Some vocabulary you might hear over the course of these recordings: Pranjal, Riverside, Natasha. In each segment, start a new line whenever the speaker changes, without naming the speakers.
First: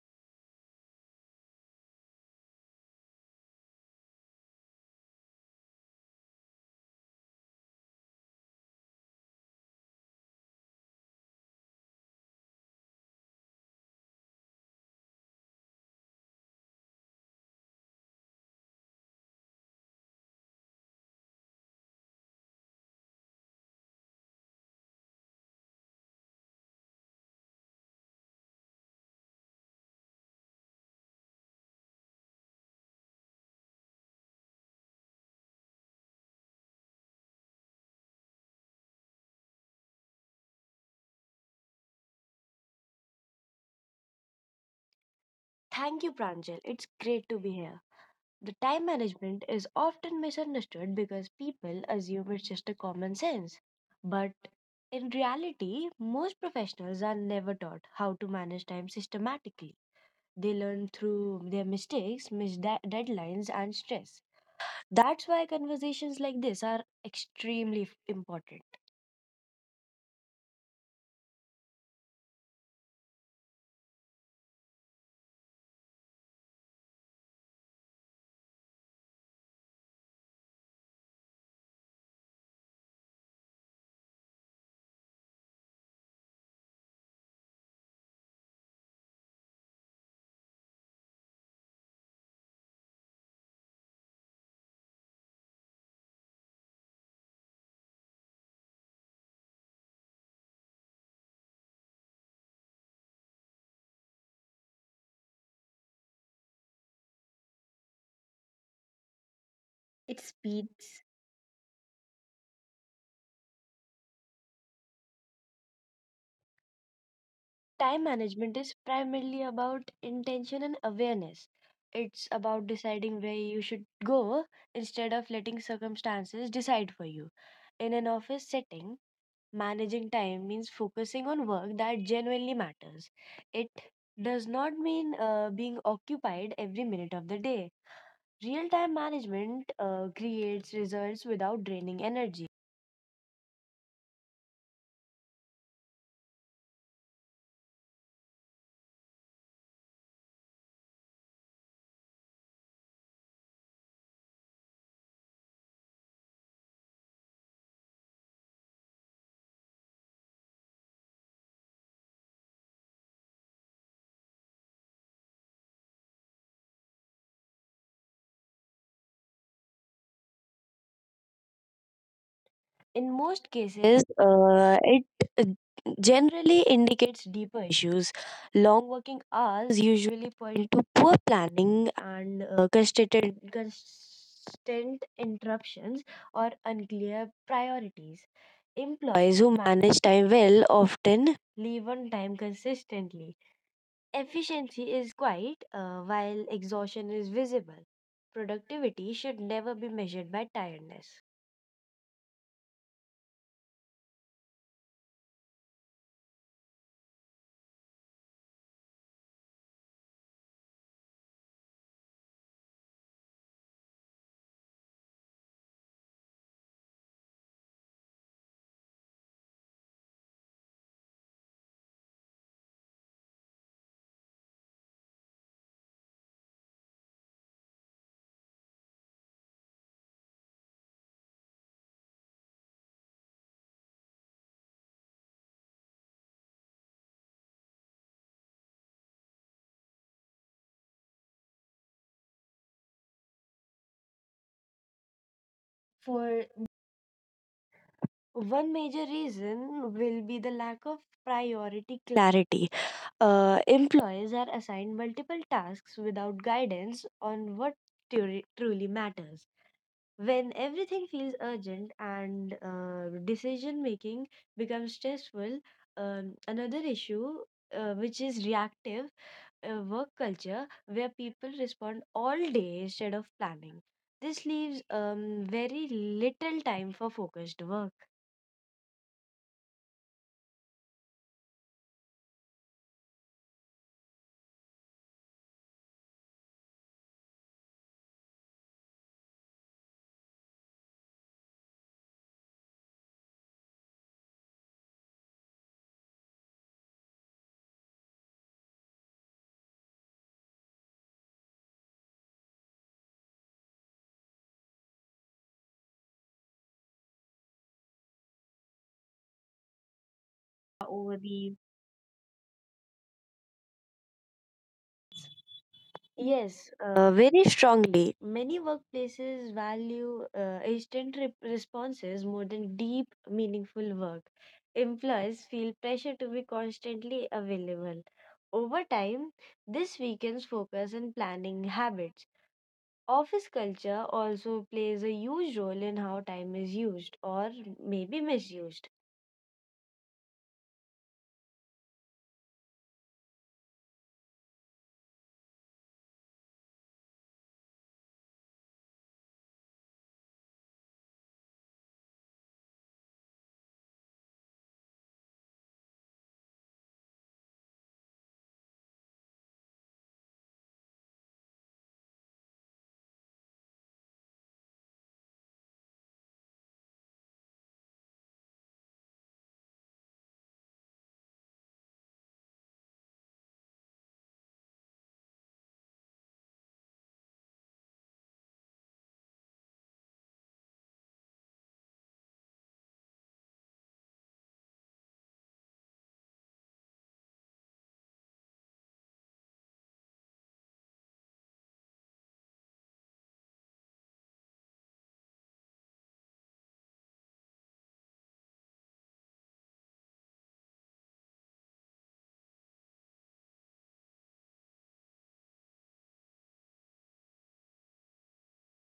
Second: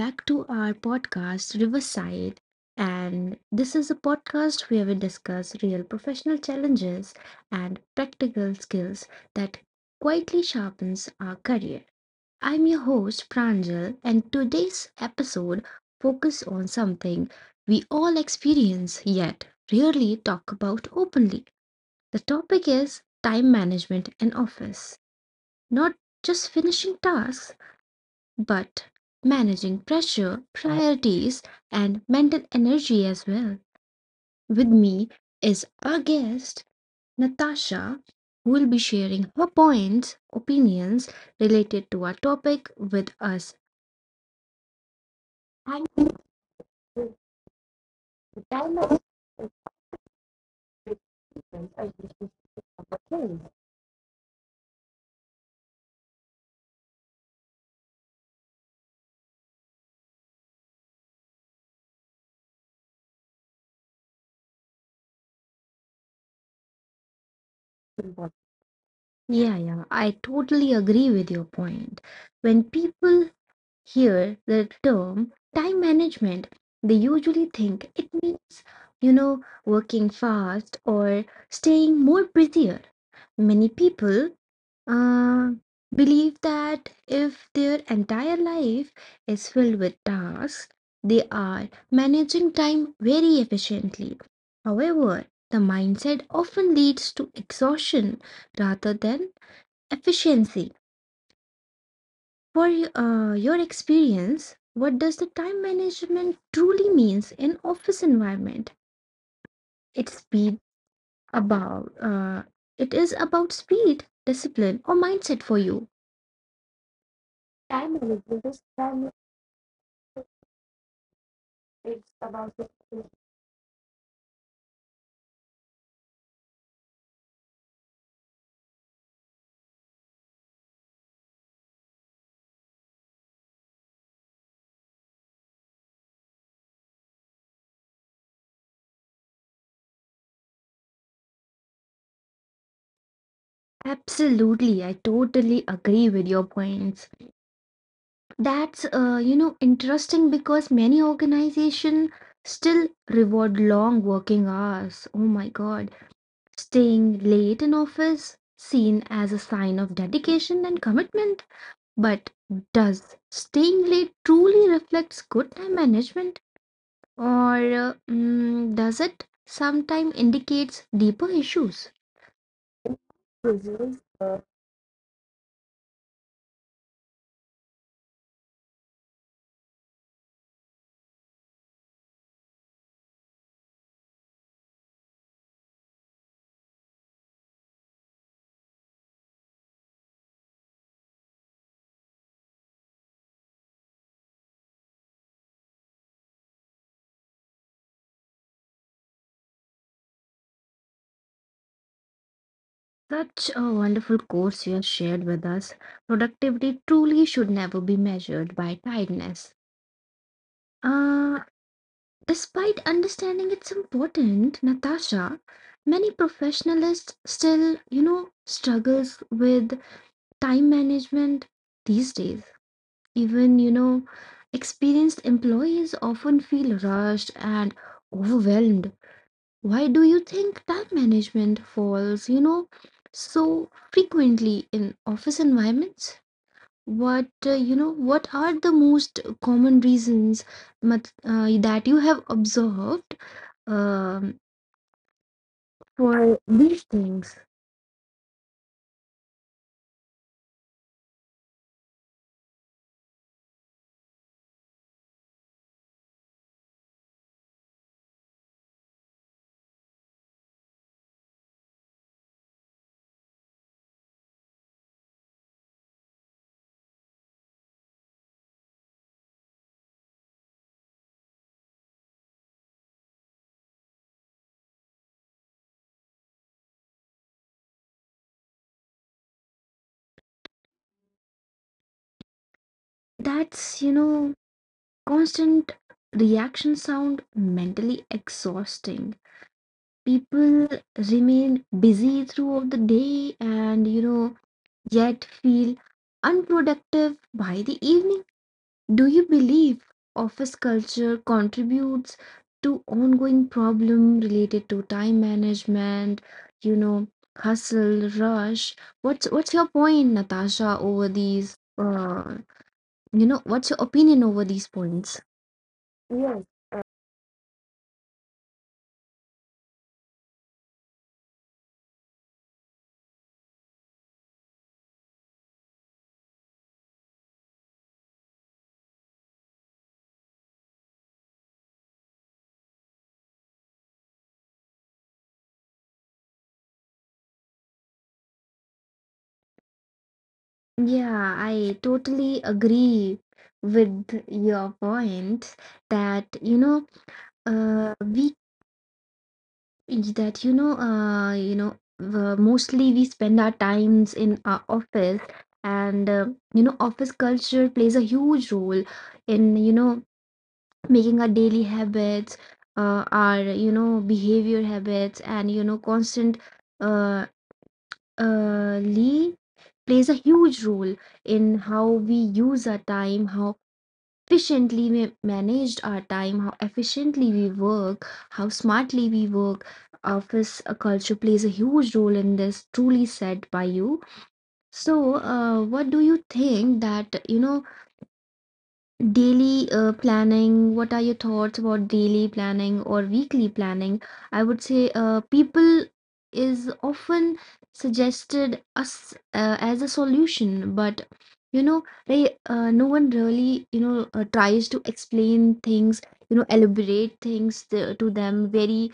back to our podcast, Riverside. And this is a podcast where we discuss real professional challenges and practical skills that quietly sharpens our career. I'm your host, Pranjal, and today's episode focus on something we all experience yet rarely talk about openly. The topic is time management and office. Not just finishing tasks, but managing pressure, priorities, and mental energy as well. With me is our guest, Natasha, who will be sharing her points, opinions related to our topic with us. Thank
Thank
you
you, Pranjal. It's
for
great to be here.
the
The time
dialogue
management
and
is often misunderstood because
participants
people
as this
assume
is
it's just a common
closed.
sense. But in reality, most professionals are never taught how to manage time systematically. They learn through their mistakes, missed deadlines, and stress. That's why conversations like this are extremely important.
Yeah, yeah, I totally agree with your point. When people hear the term time management, they usually think it means, you know, working fast or staying more busier. Many people uh, believe that if their entire life is filled with tasks, they are managing time very efficiently. However, the mindset often leads to exhaustion rather than efficiency. For your experience, what does the time management truly means in office environment?
It
It's speed
speeds
about, it is about speed, discipline, or mindset? For you, time
Time
management
management
is
is
time
primarily about intention and awareness.
it's
It's
about
about
discipline.
deciding where you should go instead of letting circumstances decide for you. In an office setting, managing time means focusing on work that genuinely matters. It does not mean being occupied every minute of the day. Real time management creates results without draining energy.
Absolutely, I totally agree with your points. That's, you know, interesting because many organization still reward long working hours. Oh my god. Staying late in office, seen as a sign of dedication and commitment, but does staying late truly reflects good time management, or does it sometimes indicates deeper issues?
In most
Mhm.
cases, it uh, generally indicates deeper issues. Long working hours usually point to poor planning and constant interruptions or unclear priorities. Employees who manage time well often leave on time consistently. Efficiency is quiet while exhaustion is visible. Productivity should never be measured by tiredness.
Such a wonderful course you have shared with us. Productivity truly should never be measured by tiredness. Uh, Despite understanding it's important, Natasha, many professionalists still, struggles with time management these days. Even, experienced employees often feel rushed and overwhelmed. Why do you think time management falls, so frequently in office environments? What what are the most common reasons that you have observed, um, for
For
these things?
One major reason will be the lack of priority clarity. Employees are assigned multiple tasks without guidance on what truly matters. When everything feels urgent and decision making becomes stressful, another issue which is reactive work culture where people respond all day instead of planning. This leaves very little time for focused work
That's, constant reaction sound mentally exhausting. People remain busy throughout the day and, yet feel unproductive by the evening. Do you believe office culture contributes to ongoing problem related to time management, you know, hustle, rush? What's your point, Natasha, over
over the
these you know, what's your opinion over these points? Yes.
Yes, very strongly. Many workplaces value instant responses more than deep, meaningful work. Employees feel pressure to be constantly available. Over time, this weakens focus and planning habits. Office culture also plays a huge role in how time is used or maybe misused.
Yeah, I totally agree with your point that, we is that, mostly we spend our times in our office, and you know, office culture plays a huge role in, making our daily habits, our, you know, behavior habits, and you know, constant uh, lee plays a huge role in how we use our time, how efficiently we managed our time, how efficiently we work, how smartly we work. Office culture plays a huge role in this, truly said by you. So, what do you think that, you know, daily planning, what are your thoughts about daily planning or weekly planning? I would say people is often suggested us as a solution, but you know, no one really, tries to explain things, you know, elaborate things to them very,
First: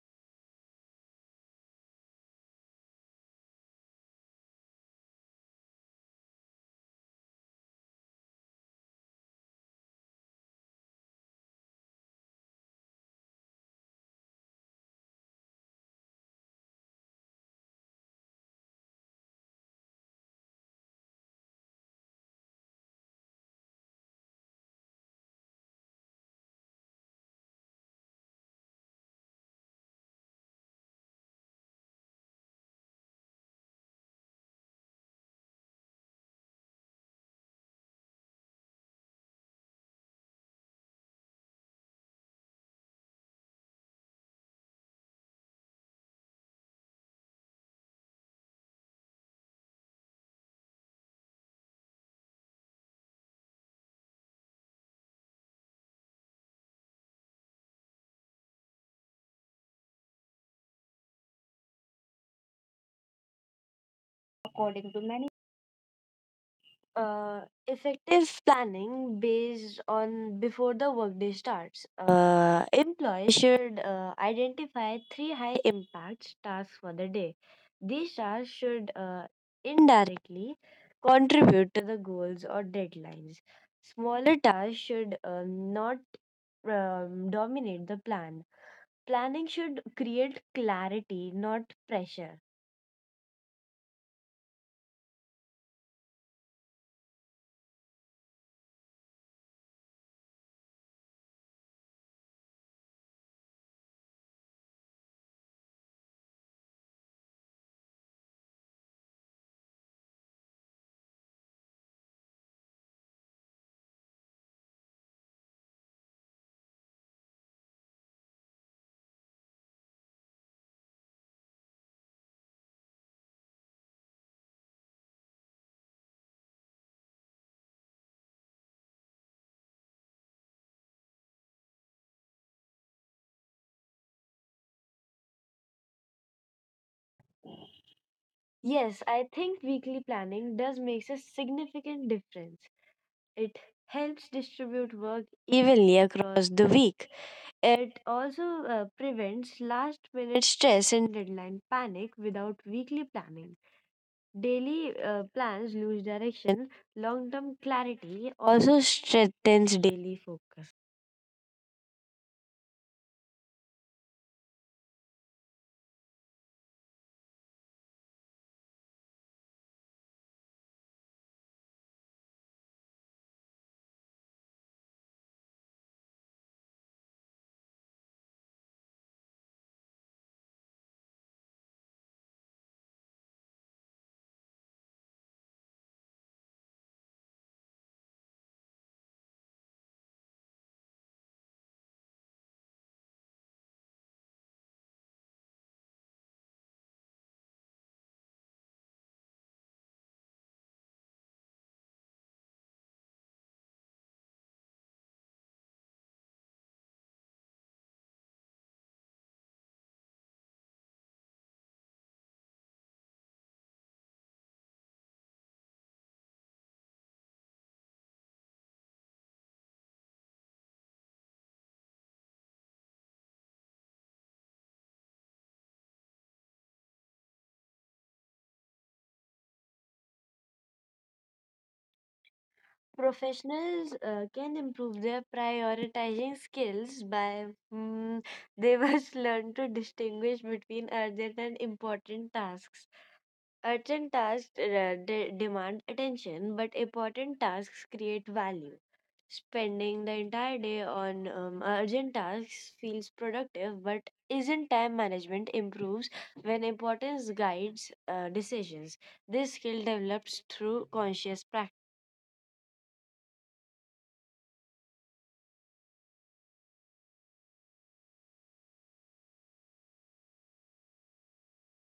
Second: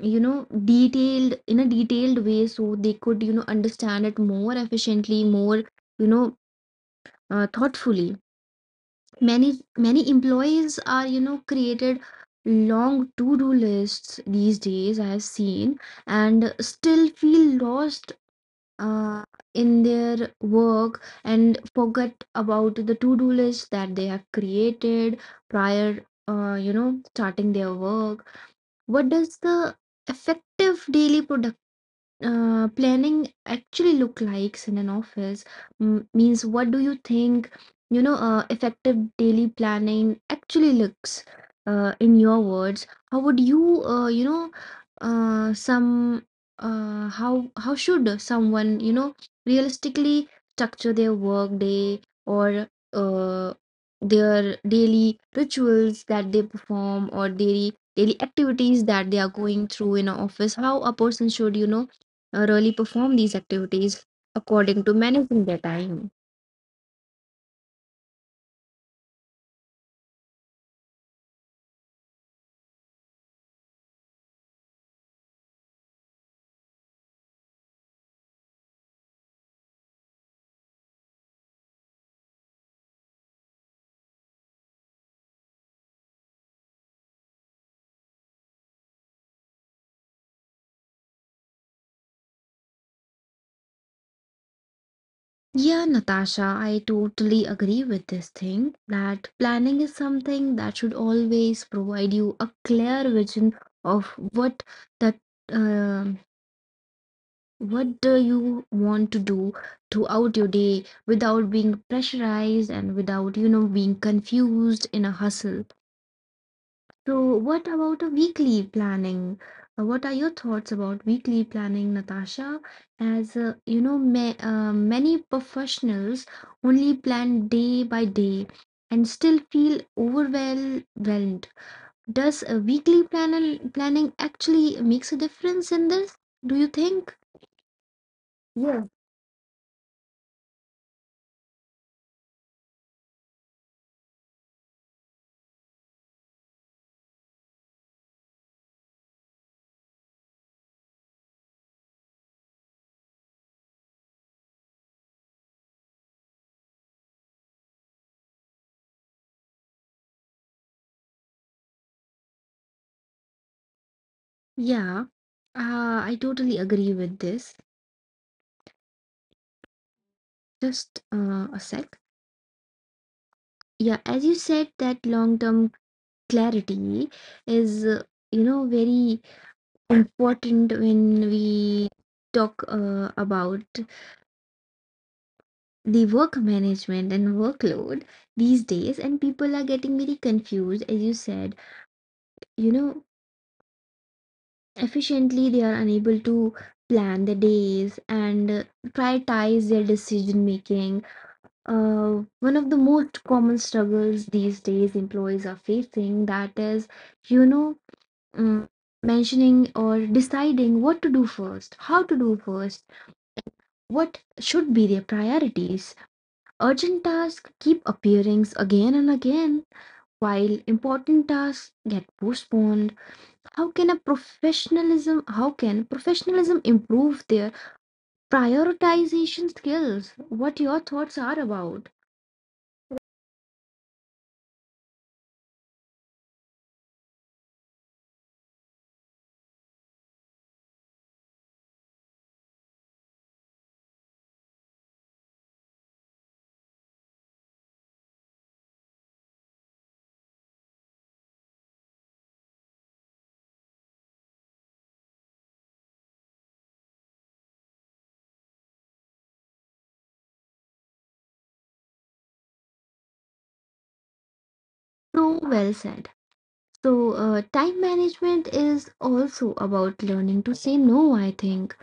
you know, detailed, in a detailed way so they could, you know, understand it more efficiently, more, you know, thoughtfully. Many employees are, you know, created long to-do lists these days, I have seen, and still feel lost uh, in their work and forget about the to-do list that they have created prior you know, starting their work. What does the effective daily planning actually look likes in an office? Means, what do you think, you know, effective daily planning actually looks in your words? How would you, you know some how should someone, you know, realistically structure their work day, or their daily rituals that they perform, or daily activities that they are going through in an office? How a person should, you know, really perform these activities according
According
to
to many
managing their time?
uh, effective planning based on before the workday starts. Employees should identify three high impact tasks for the day. These tasks should indirectly contribute to the goals or deadlines. Smaller tasks should not dominate the plan. Planning should create clarity, not pressure.
Yeah, Natasha, I totally agree with this thing that planning is something that should always provide you a clear vision of what that um what do you want to do throughout your day without being pressurized and without, you know, being confused in a hustle. So, what about a weekly planning? What are your thoughts about weekly planning, Natasha? As you know, ma many professionals only plan day by day and still feel overwhelmed. Does a weekly planning actually makes a difference in this, do you think? Yeah.
Yes, I think weekly planning does makes a significant difference. It helps distribute work evenly across the week. It also prevents last minute stress and deadline panic without weekly planning. Daily plans lose direction, long term clarity also strengthens daily focus.
Yeah, I totally agree with this. Just a sec. Yeah, as you said, that long-term clarity is, you know, very important when we talk about the work management and workload these days, and people are getting very confused. As you said, you know, efficiently they are unable to plan the days and prioritize their decision making. uh, One of the most common struggles these days employees are facing, that is, you know, mm, mentioning or deciding what to do first, how to do first, what should be their priorities. Urgent tasks keep appearing again and again, while important tasks get postponed. How can a professionalism? How can professionalism improve their prioritization skills? What your thoughts are about?
Professionals can improve their prioritizing skills by mm, they must learn to distinguish between urgent and important tasks. Urgent tasks demand attention, but important tasks create value. Spending the entire day on urgent tasks feels productive, but isn't time management improves when importance guides decisions. This skill develops through conscious practice.
So well said. So, time management is also about learning to say no, I think.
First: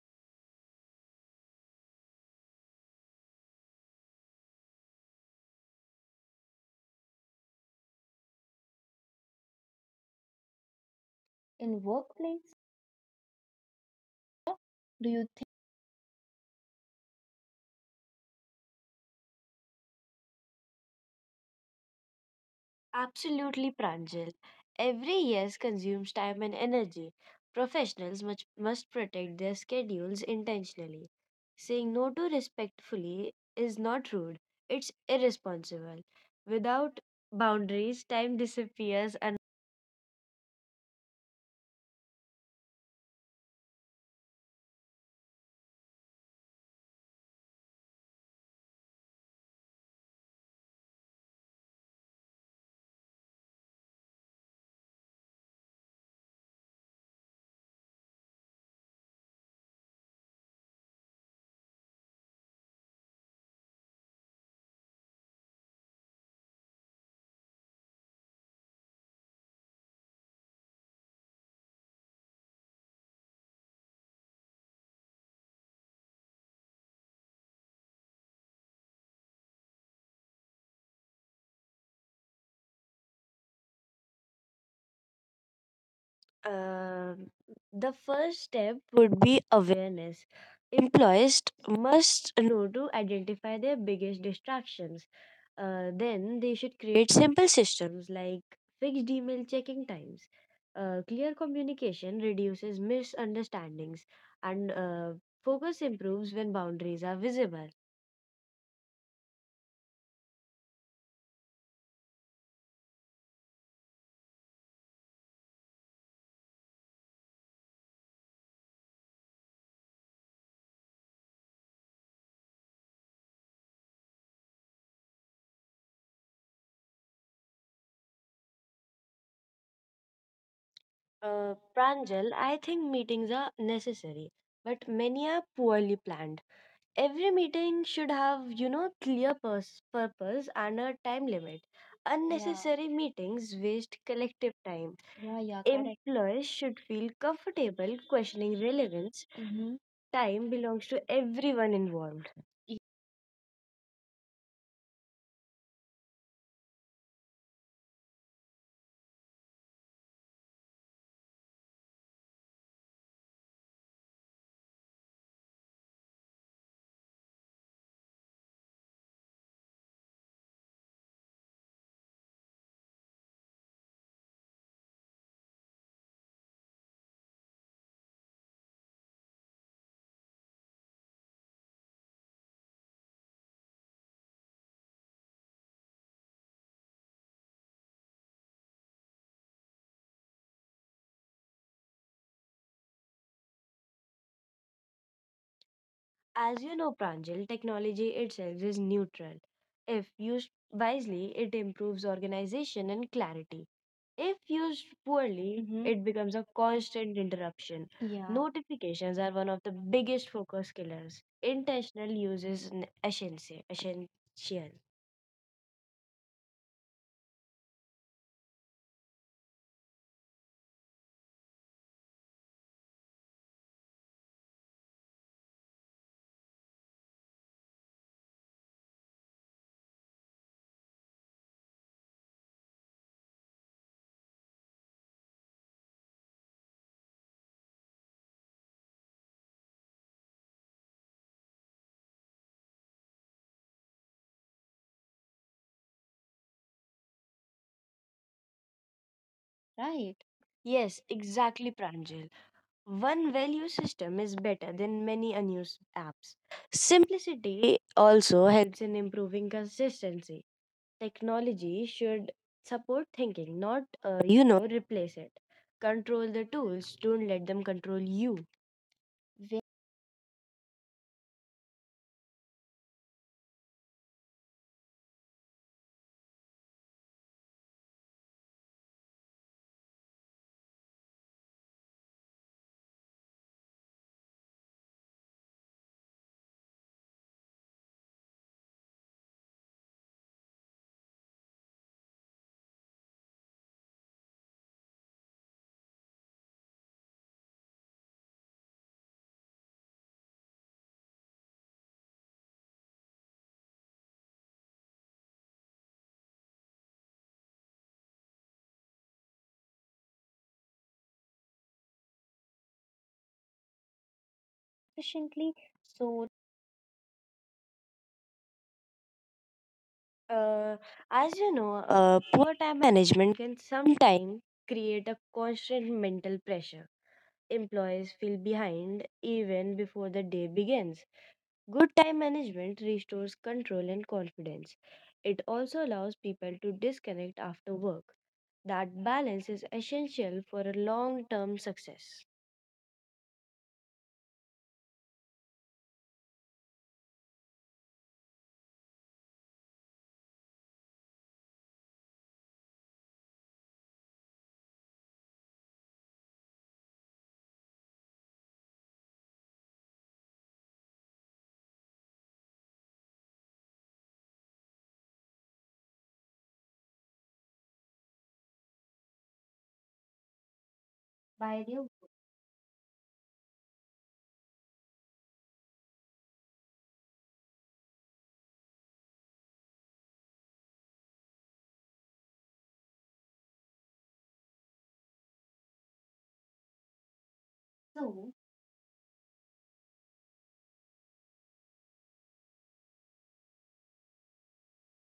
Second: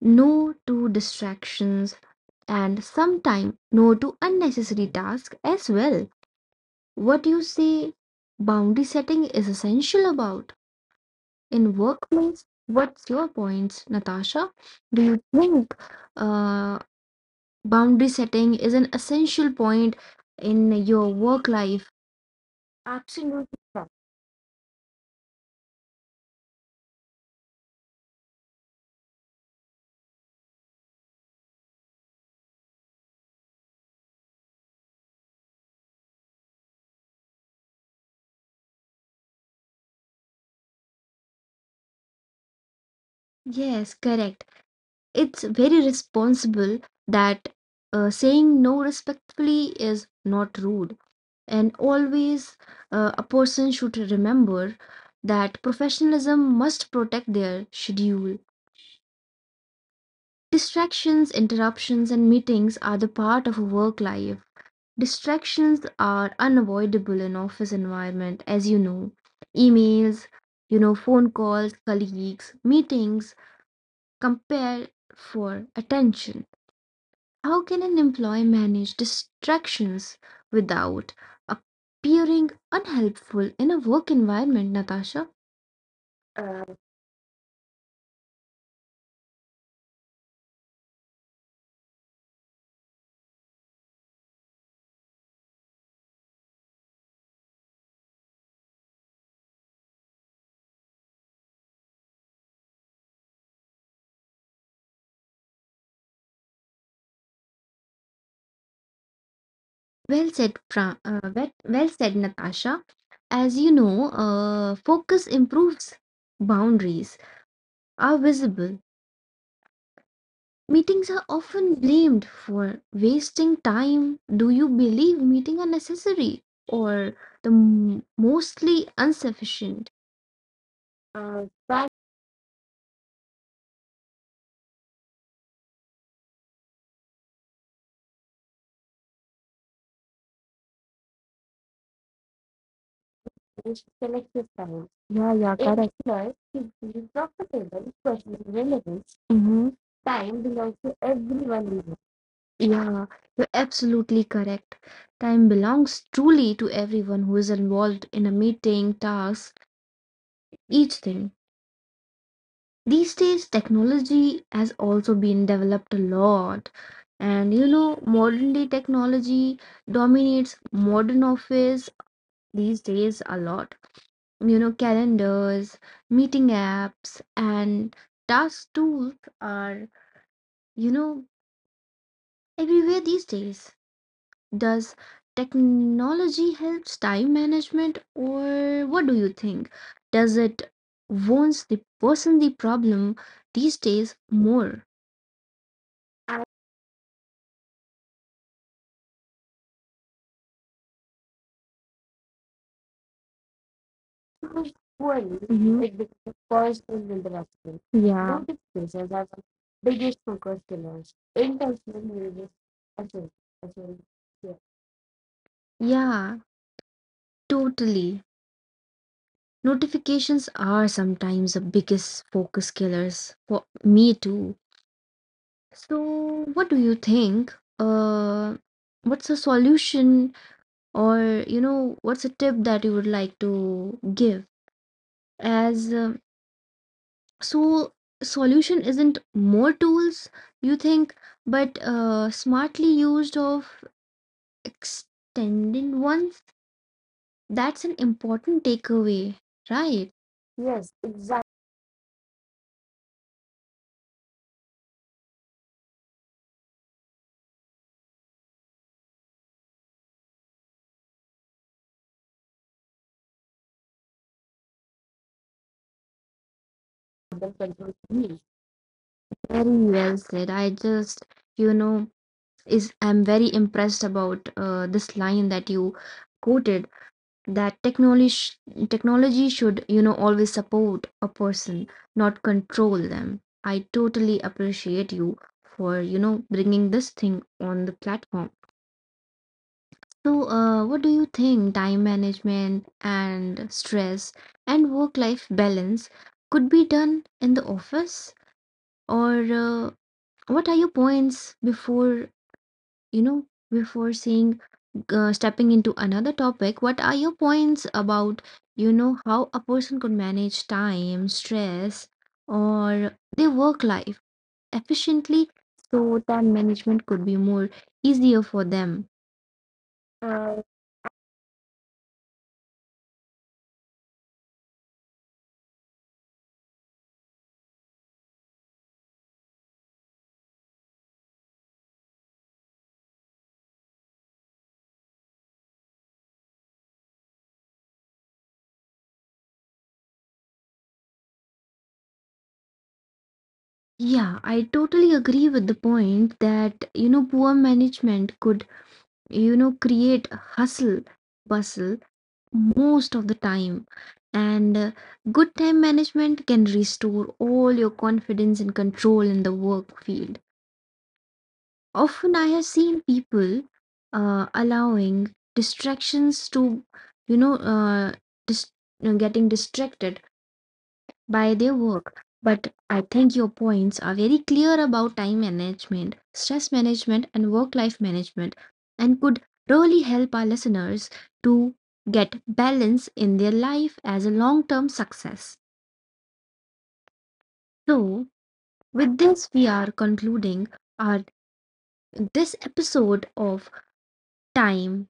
No to distractions, and sometimes no to unnecessary tasks as well. What you say, boundary setting is essential about in workplace? What's your points, Natasha? Do you think uh, boundary setting is an essential point in your work life? Absolutely,
Absolutely,
correct.
Pranjal. Every yes consumes time and energy. Professionals must protect their schedules intentionally. Saying no to respectfully is not rude, it's irresponsible. Without boundaries, time disappears.
Yes, correct. It's very responsible that saying no respectfully is not rude. And always, a person should remember that professionalism must protect their schedule. Distractions, interruptions, and meetings are the part of a work life. Distractions are unavoidable in office environment, as you know. Emails, you know, phone calls, colleagues, meetings compare for attention. How can an employee manage distractions without appearing unhelpful in a work environment, Natasha? Uh,
Um, the first step would be awareness. Employees must know to identify their biggest distractions. Then they should create simple systems like fixed email checking times. Clear communication reduces misunderstandings, and focus improves when boundaries are visible.
Well said, well said, Natasha. As you know, focus improves. Boundaries are visible. Meetings are often blamed for wasting time. Do you believe meetings are necessary, or the mostly insufficient? uh,
Pranjal, I think meetings are necessary, but many are poorly planned. Every meeting should have, you know, clear purpose and a time limit. Yeah, Unnecessary meetings
which
waste
selects your
collective
size.
time.
Yeah,
Yeah,
yeah,
yeah,
age correct.
correct.
Plus
Employees
should
should
be
feel
profitable,
comfortable
personal
questioning
relevance.
relevance.
Mm-hmm.
Mm-hmm.
Time
Time
belongs
belongs
to
to
everyone, we
everyone involved.
know. Yeah, you're absolutely correct. Time belongs truly to everyone who is involved in a meeting, task, each thing. These days, technology has also been developed a lot. And you know, modern day technology dominates modern office these days a lot. You know, calendars, meeting apps, and task tools are, you know, everywhere these days. Does technology helps time management, or what do you think, does it wounds the person the problem these days more? I
As you know, Pranjal, technology itself is neutral. If used wisely, it improves organization and clarity. If
think it's
used
poorly.
poorly,
Mhm.
mm-hmm,
It
it
becomes
becomes a
personal
constant
interruption.
interruption. Yeah.
Yeah, notifications
Notifications
are
are
the
one of the
biggest
biggest
focus
focus
killers.
killers.
Intentional
Intentional use
uses
is
essential.
essential. Essential.
Yeah. Totally. Notifications are sometimes the biggest focus killers for me too. So, what do you think? What's a solution, or you know, what's a tip that you would like to give? As So, solution isn't more tools, you think, but smartly used of extending ones. That's an important takeaway, right?
Right.
Yes,
Yes,
exactly.
exactly, Pranjal. One value system is better than many unused apps. Simplicity also helps in improving consistency. Technology should support thinking, not, replace it. Control the tools, don't let them control you.
Very well said. I just, you know, is I'm very impressed about this line that you quoted, that technology sh technology should, you know, always support a person, not control them. I totally appreciate you for, you know, bringing this thing on the platform. So, what do you think time management and stress and work-life balance could be done in the office? Or what are your points before, you know, before saying stepping into another topic, what are your points about, you know, how a person could manage time stress or their work life efficiently,
Efficiently.
so
So,
time management could be more easier for them? uh,
uh, as you know, poor time management can sometimes create a constant mental pressure. Employees feel behind even before the day begins. Good time management restores control and confidence. It also allows people to disconnect after work. That balance is essential for a long term success.
yeah, I totally agree with the point that, you know, poor management could, you know, create hustle bustle most of the time. And good time management can restore all your confidence and control in the work field. Often I have seen people allowing distractions to, you know uh, dis- getting distracted by
By
their
the way,
work. But I think your points are very clear about time management, stress management, and work life management, and could really help our listeners to get balance in their life as a long term success. So,
so,
with this, we are concluding our this episode of time,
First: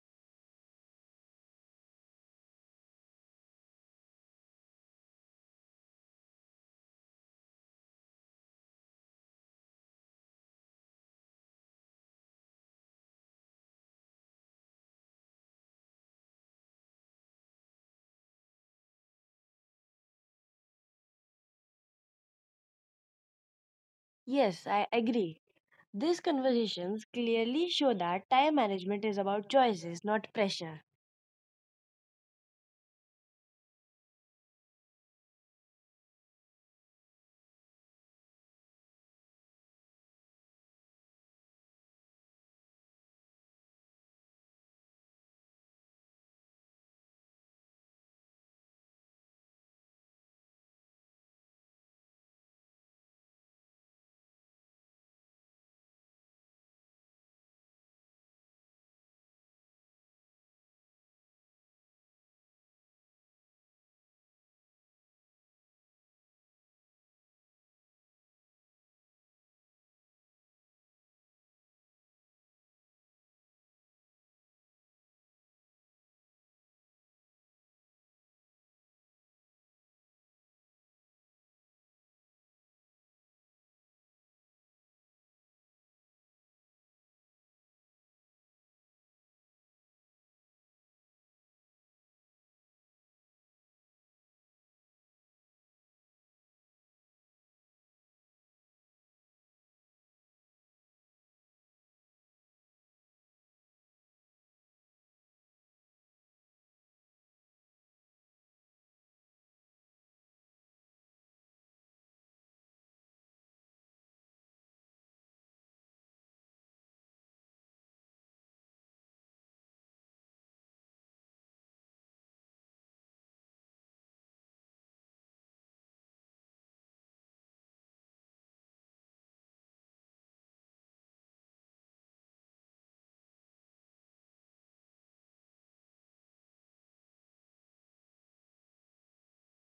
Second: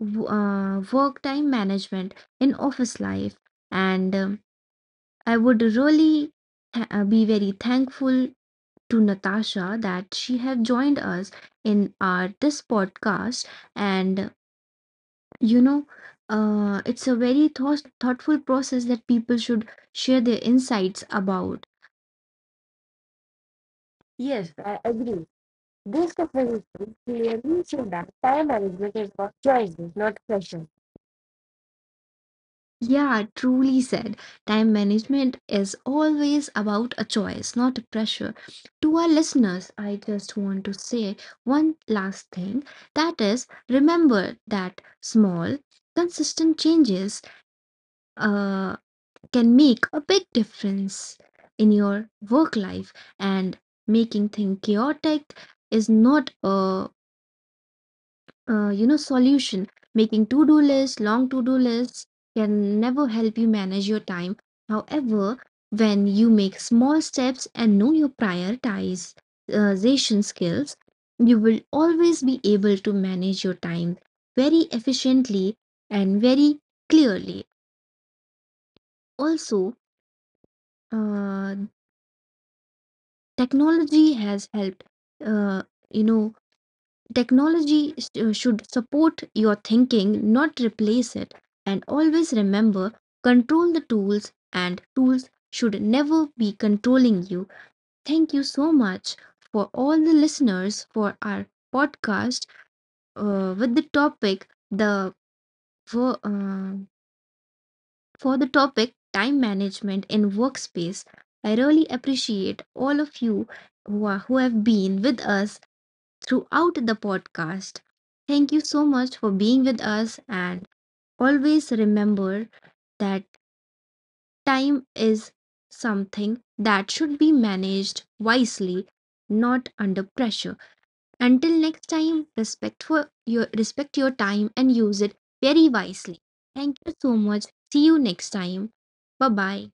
work time management in office life, and I would really be very thankful to Natasha that she had joined us in our this podcast. And you know, it's a very thoughtful process that people should share their insights about. Yes,
yes,
I
I
agree.
agree.
This
These
conversation
conversations
clearly
clearly
showed
show
that
that
time
time
management
management
is
is
about
about
choices,
choices,
not
not
pressure.
pressure.
Yeah, truly said. Time management is always about a choice, not a pressure. To our listeners, I just want to say one last thing, that is, remember that small, consistent changes uh, can make a big difference in your work life. And making things chaotic is not a, solution. Making to-do lists long to-do lists can never help you manage your time. However, when you make small steps and know your prioritization skills, you will always be able to manage your time very efficiently and very clearly. Also, uh, technology has helped, uh, you know technology should support your thinking, not replace it. And always remember, control the tools, and tools should never be controlling you. Thank you so much for all the listeners for our podcast with the topic the for, uh, for the topic time management in workspace. I really appreciate all of you who have been with us throughout the podcast. Thank you so much for being with us, and always remember that time is something that should be managed wisely, not under pressure. Until next time, respect your time and use it very wisely. Thank you so much. See you next time. Bye bye.